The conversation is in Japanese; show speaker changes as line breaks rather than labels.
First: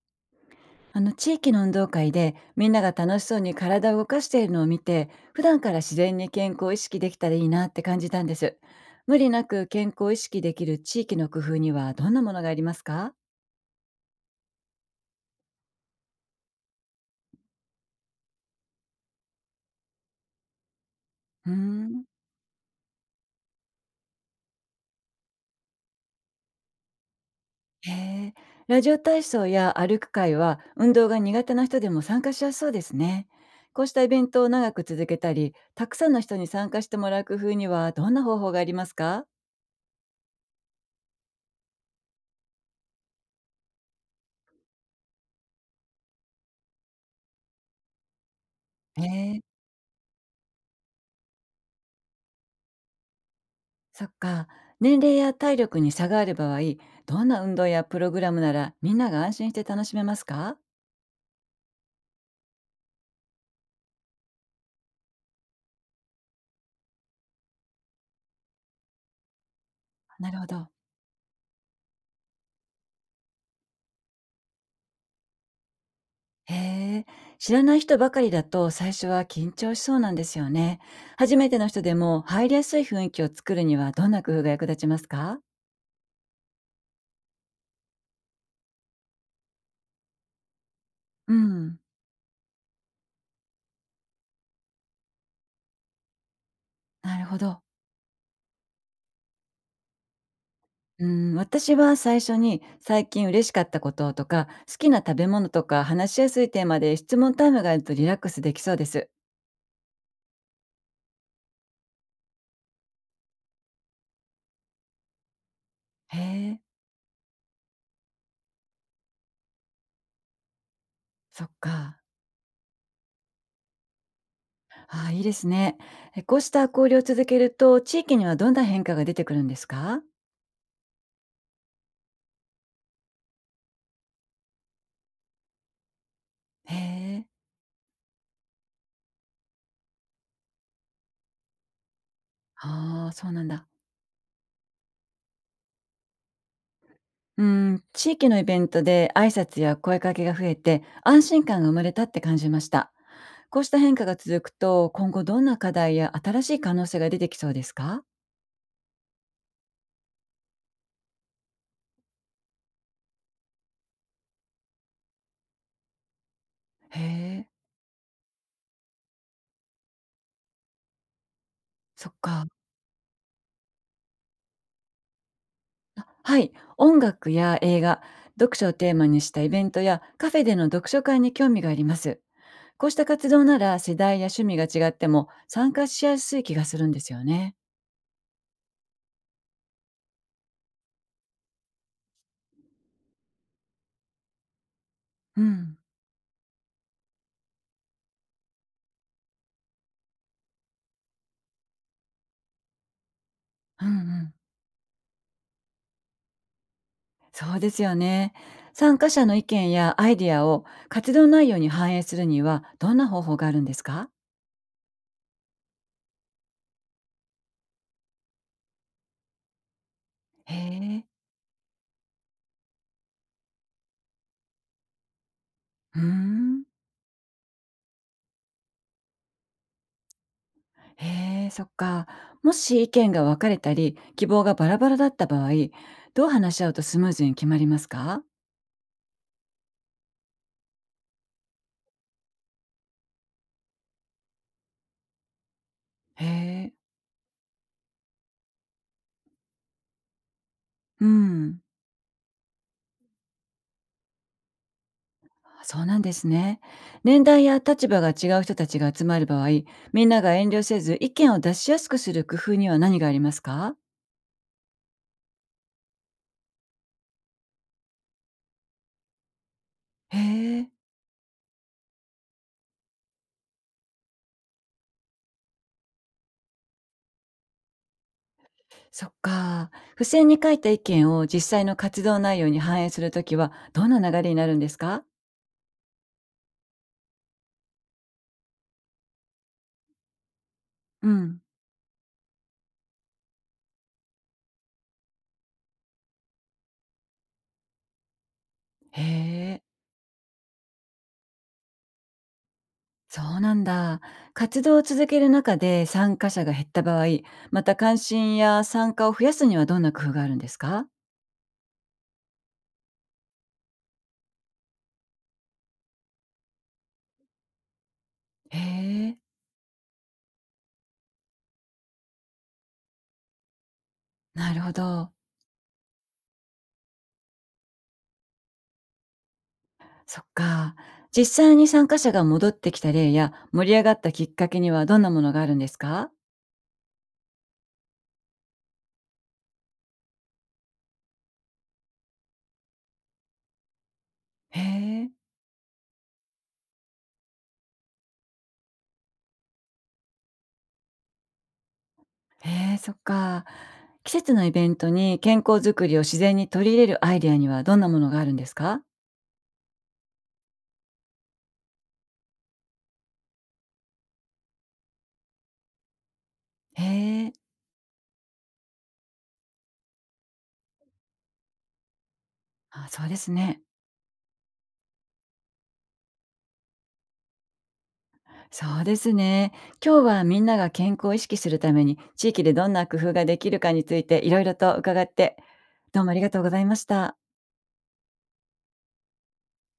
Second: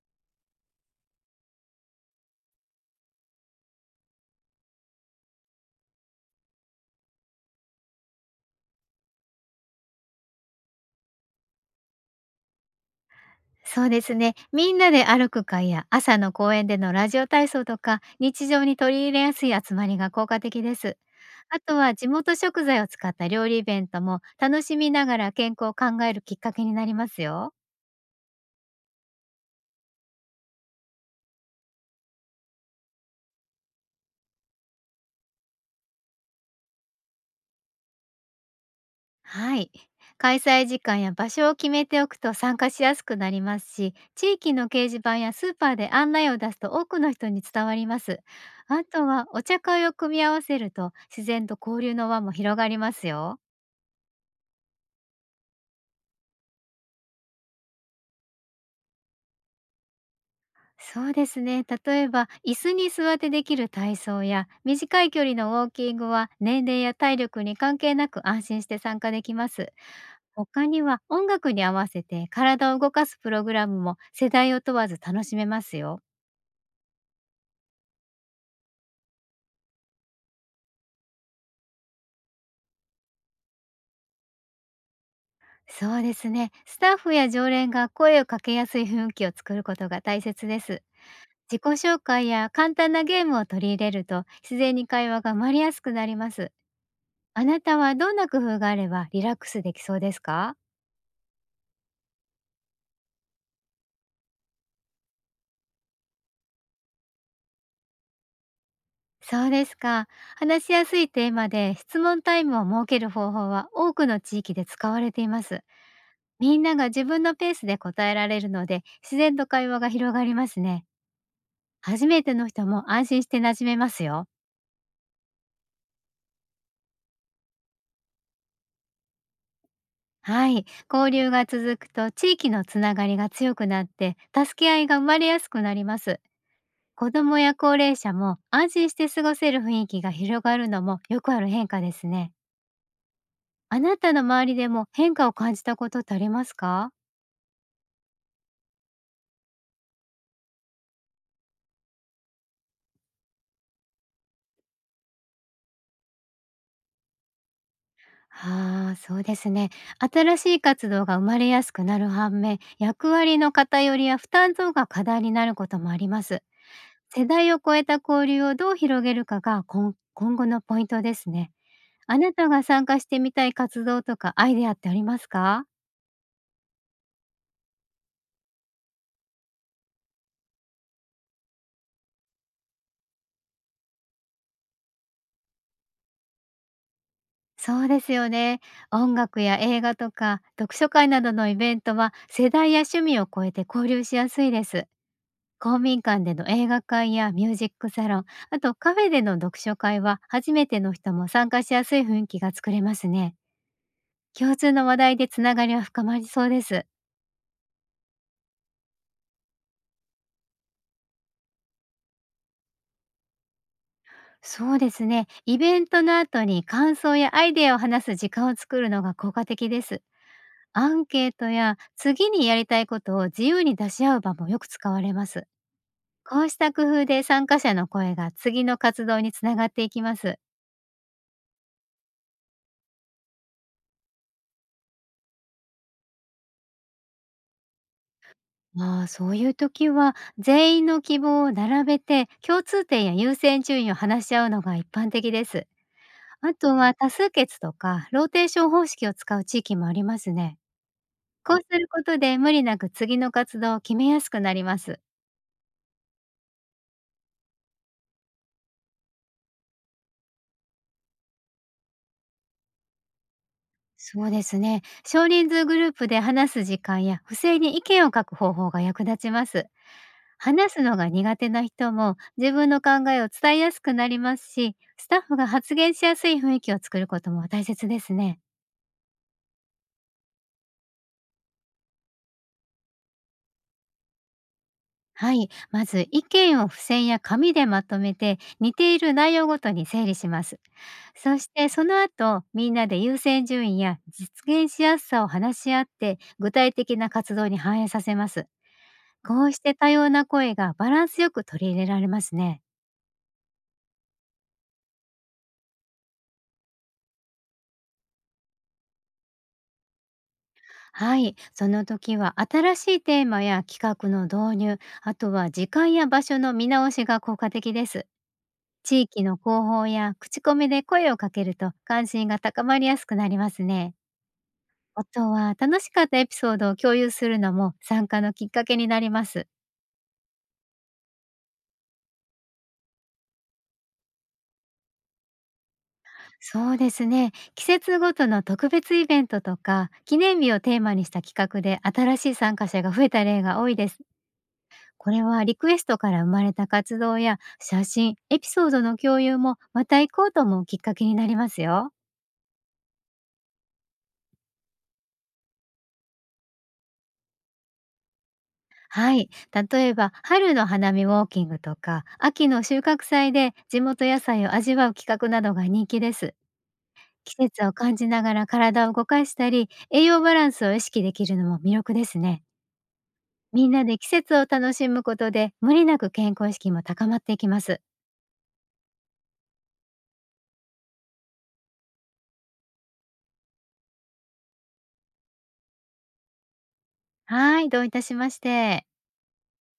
あの、地域の運動会でみんなが楽しそうに体を動かしているのを見て、普段から自然に健康を意識できたらいいなって感じたんです。無理なく健康を意識できる地域の工夫にはどんなものがありますか？
そうですね。みんなで歩く会や朝の公園でのラジオ体操とか、日常に取り入れやすい集まりが効果的です。
うー
あとは
ん。
地元食材を使った料理イベントも、楽しみながら健康を考えるきっかけになりますよ。
へえ。ラジオ体操や歩く会は運動が苦手な人でも参加しやすそうですね。こうしたイベントを長く続けたり、たくさんの人に参加してもらう工夫にはどんな方法がありますか？
はい。開催時間や場所を決めておくと参加しやすくなりますし、地域の掲示板やスーパーで案内を出すと多くの人に伝わります。あ
へ
とはお
え。
茶会を組み合わせると、自然と交流の輪も広がりますよ。
そっか。年齢や体力に差がある場合、どんな運動やプログラムならみんなが安心して楽しめますか？
そうですね。例えば、椅子に座ってできる体操や、短い距離のウォーキングは、年齢や体力に関係なく安心して参加できます。
なるほ
他
ど。
には、音楽に合わせて体を動かすプログラムも世代を問わず楽しめますよ。
へえ。知らない人ばかりだと最初は緊張しそうなんですよね。初めての人でも入りやすい雰囲気を作るにはどんな工夫が役立ちますか？
そうですね。スタッフや常連が声をかけやすい雰囲気を作ることが大切です。
う
自己
ん。
紹介や簡単なゲームを取り入れると、自然に会話が生まれやすくなります。
なるほ
あな
ど。
たはどんな工夫があればリラックスできそうですか？
うん、私は最初に最近嬉しかったこととか好きな食べ物とか話しやすいテーマで質問タイムがあるとリラックスできそうです。
そうですか。話しやすいテーマで質問タイムを設ける方法は、多くの地域で使われています。
へ
み
え、
んなが自分のペースで答えられるので、自然と会話が広がりますね。
そっか。
初めての人も安心して馴染めますよ。
ああ、いいですね。え、こうした交流を続けると、地域にはどんな変化が出てくるんですか？
はい。交流が続くと地域のつながりが強くなって、助け合いが生まれやすくなります。
へ
子
え。
供や高齢者も安心して過ごせる雰囲気が広がるのも、よくある変化ですね。
ああ、そうなんだ。
あなたの周りでも変化を感じたことってありますか？
うん、地域のイベントで挨拶や声かけが増えて、安心感が生まれたって感じました。こうした変化が続くと、今後どんな課題や新しい可能性が出てきそうですか？
ああ、そうですね。新しい活動が生まれやすくなる反面、役割の偏りや負担増が課題になることもあります。
へ
世
え、
代を超えた交流をどう広げるかが、今後のポイントですね。
そっ
あなた
か。
が参加してみたい活動とかアイデアってありますか？
あ、はい、音楽や映画、読書をテーマにしたイベントやカフェでの読書会に興味があります。こうした活動なら世代や趣味が違っても参加しやすい気がするんですよね。
そうですよね。音楽や映画とか読書会などのイベントは、世代や趣味を超えて交流しやすいです。
うん。
公民館での映画会やミュージックサロン、あとカフェでの読書会は、初めての人も参加しやすい雰囲気が作れますね。
うん。
共通の話題でつながりは深まりそうです。
そうですよね。参加者の意見やアイディアを活動内容に反映するにはどんな方法があるんですか？
そうですね。イベントの後に感想やアイデアを話す時間を作るのが効果的です。
へ
ア
え。
ンケートや次にやりたいことを自由に出し合う場もよく使われます。
うー
こうし
ん。
た工夫で、参加者の声が次の活動につながっていきます。
へえ、そっか。もし意見が分かれたり、希望がバラバラだった場合、どう話し合うとスムーズに決まりますか？
ああ、そういう時は全員の希望を並べて、共通点や優先順位を話し合うのが一般的です。
へ
あと
え。
は多数決とかローテーション方式を使う地域もありますね。
う
こう
ん。
することで、無理なく次の活動を決めやすくなります。
あ、そうなんですね。年代や立場が違う人たちが集まる場合、みんなが遠慮せず意見を出しやすくする工夫には何がありますか？
そうですね。少人数グループで話す時間や、不正に意見を書く方法が役立ちます。
へえ、
話すのが苦手な人も自分の考えを伝えやすくなりますし、スタッフが発言しやすい雰囲気を作ることも大切ですね。
そっか。付箋に書いた意見を実際の活動内容に反映するときは、どんな流れになるんですか？
はい。まず意見を付箋や紙でまとめて、似ている内容ごとに整理します。
う
そ
ん。
してその後、みんなで優先順位や実現しやすさを話し合って、具体的な活動に反映させます。
へ
こうし
え、
て多様な声がバランスよく取り入れられますね。
そうなんだ。活動を続ける中で参加者が減った場合、また関心や参加を増やすにはどんな工夫があるんですか？
はい。その時は新しいテーマや企画の導入、あとは時間や場所の見直しが効果的です。
へ
地
え、
域の広報や口コミで声をかけると、関心が高まりやすくなりますね。
なるほ
あ
ど。
とは、楽しかったエピソードを共有するのも参加のきっかけになります。
そっか。実際に参加者が戻ってきた例や、盛り上がったきっかけにはどんなものがあるんですか？
そうですね。季節ごとの特別イベントとか、記念日をテーマにした企画で新しい参加者が増えた例が多いです。
へ
こ
え。
れはリクエストから生まれた活動や写真、エピソードの共有も、また行こうと思うきっかけになりますよ。
へえ、そっか。季節のイベントに健康づくりを自然に取り入れるアイデアにはどんなものがあるんですか？
はい。例えば、春の花見ウォーキングとか、秋の収穫祭で地元野菜を味わう企画などが人気です。
へえ。
季節を感じながら体を動かしたり、栄養バランスを意識できるのも魅力ですね。
あ、そうですね。
みんなで季節を楽しむことで、無理なく健康意識も高まっていきます。
そうですね。今日はみんなが健康を意識するために、地域でどんな工夫ができるかについていろいろと伺って、どうもありがとうございました。
はい、どういたしまして。